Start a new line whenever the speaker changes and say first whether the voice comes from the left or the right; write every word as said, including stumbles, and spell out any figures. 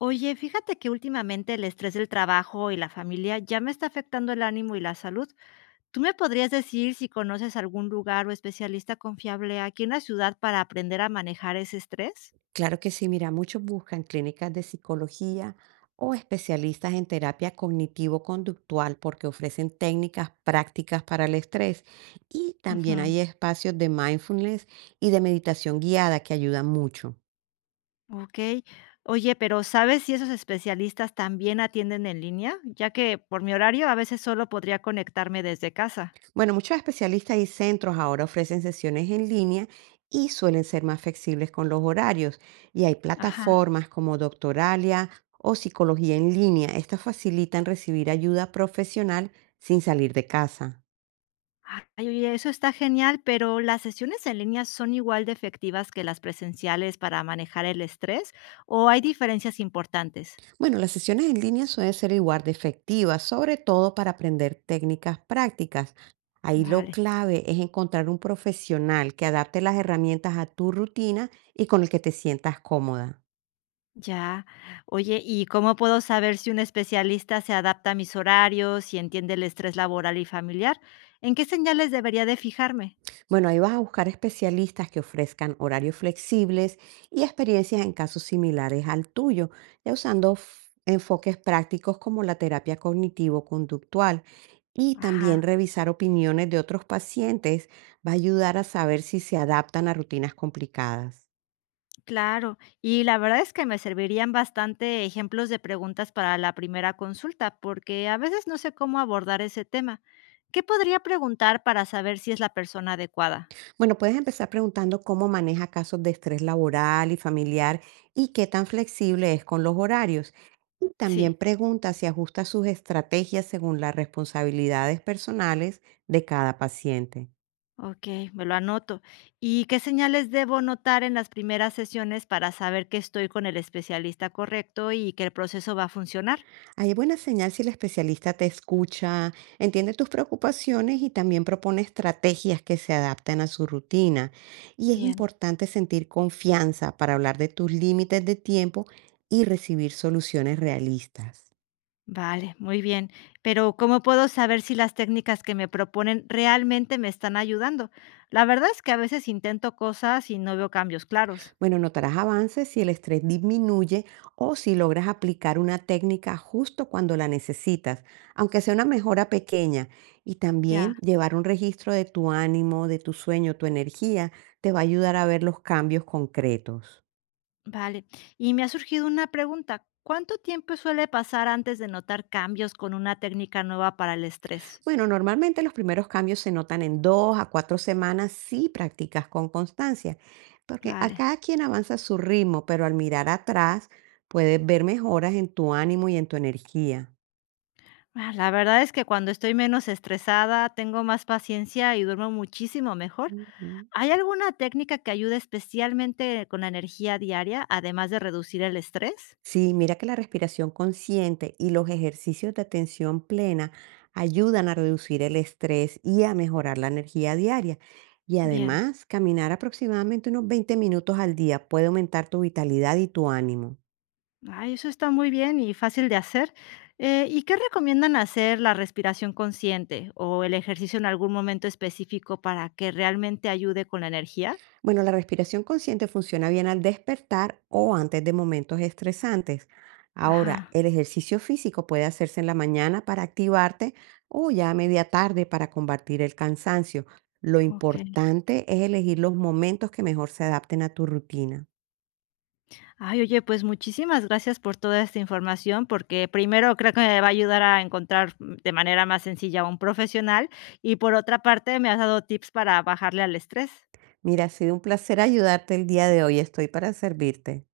left: Oye, fíjate que últimamente el estrés del trabajo y la familia ya me está afectando el ánimo y la salud. ¿Tú me podrías decir si conoces algún lugar o especialista confiable aquí en la ciudad para aprender a manejar ese estrés?
right: Claro que sí, mira, muchos buscan clínicas de psicología o especialistas en terapia cognitivo-conductual porque ofrecen técnicas prácticas para el estrés, y
left: Ujú.
right: también hay espacios de mindfulness y de meditación guiada que ayudan mucho.
left: Ok. Oye, pero ¿sabes si esos especialistas también atienden en línea? Ya que por mi horario a veces solo podría conectarme desde casa.
right: Bueno, muchos especialistas y centros ahora ofrecen sesiones en línea y suelen ser más flexibles con los horarios, y hay
left: Ajá.
right: plataformas como Doctoralia o Psicología en línea. Estas facilitan recibir ayuda profesional sin salir de casa.
left: Ay, oye, eso está genial, pero ¿las sesiones en línea son igual de efectivas que las presenciales para manejar el estrés o hay diferencias importantes?
right: Bueno, las sesiones en línea suelen ser igual de efectivas, sobre todo para aprender técnicas prácticas. Ahí lo
left: Vale,
right: clave es encontrar un profesional que adapte las herramientas a tu rutina y con el que te sientas cómoda.
left: ya. Oye, ¿y cómo puedo saber si un especialista se adapta a mis horarios y entiende el estrés laboral y familiar? ¿En qué señales debería de fijarme?
right: Bueno, ahí vas a buscar especialistas que ofrezcan horarios flexibles y experiencias en casos similares al tuyo, ya usando f- enfoques prácticos como la terapia cognitivo-conductual. Y
left: Ajá.
right: también revisar opiniones de otros pacientes va a ayudar a saber si se adaptan a rutinas complicadas.
left: Claro, y la verdad es que me servirían bastante ejemplos de preguntas para la primera consulta, porque a veces no sé cómo abordar ese tema. ¿Qué podría preguntar para saber si es la persona adecuada?
right: Bueno, puedes empezar preguntando cómo maneja casos de estrés laboral y familiar y qué tan flexible es con los horarios. Y también
left: Sí,
right: pregunta si ajusta sus estrategias según las responsabilidades personales de cada paciente.
left: ok, me lo anoto. ¿Y qué señales debo notar en las primeras sesiones para saber que estoy con el especialista correcto y que el proceso va a funcionar?
right: Hay buena señal si el especialista te escucha, entiende tus preocupaciones y también propone estrategias que se adapten a su rutina. Y es
left: Bien.
right: importante sentir confianza para hablar de tus límites de tiempo y recibir soluciones realistas.
left: Vale, muy bien. Pero, ¿cómo puedo saber si las técnicas que me proponen realmente me están ayudando? La verdad es que a veces intento cosas y no veo cambios claros.
right: Bueno, notarás avances si el estrés disminuye o si logras aplicar una técnica justo cuando la necesitas, aunque sea una mejora pequeña. Y
left: Ya,
right: también llevar un registro de tu ánimo, de tu sueño, tu energía, te va a ayudar a ver los cambios concretos.
left: vale. Y me ha surgido una pregunta. ¿Cuánto tiempo suele pasar antes de notar cambios con una técnica nueva para el estrés?
right: Bueno, normalmente los primeros cambios se notan en dos a cuatro semanas si practicas con constancia, porque a
left: Vale.
right: cada quien avanza a su ritmo, pero al mirar atrás puedes ver mejoras en tu ánimo y en tu energía.
left: Ah, la verdad es que cuando estoy menos estresada, tengo más paciencia y duermo muchísimo mejor.
right: Ujú.
left: ¿Hay alguna técnica que ayude especialmente con la energía diaria, además de reducir el estrés?
right: Sí, mira que la respiración consciente y los ejercicios de atención plena ayudan a reducir el estrés y a mejorar la energía diaria. Y
left: Bien.
right: además, caminar aproximadamente unos veinte minutos al día puede aumentar tu vitalidad y tu ánimo.
left: Ay, eso está muy bien y fácil de hacer. Eh, ¿y qué recomiendan hacer la respiración consciente o el ejercicio en algún momento específico para que realmente ayude con la energía?
right: Bueno, la respiración consciente funciona bien al despertar o antes de momentos estresantes. Ahora,
left: Ajá.
right: el ejercicio físico puede hacerse en la mañana para activarte o ya a media tarde para combatir el cansancio. Lo
left: Okey.
right: importante es elegir los momentos que mejor se adapten a tu rutina.
left: Ay, oye, pues muchísimas gracias por toda esta información, porque primero creo que me va a ayudar a encontrar mm, de manera más sencilla a un profesional y por otra parte me has dado tips para bajarle al estrés.
right: Mira, ha sido un placer ayudarte el día de hoy. Estoy para servirte.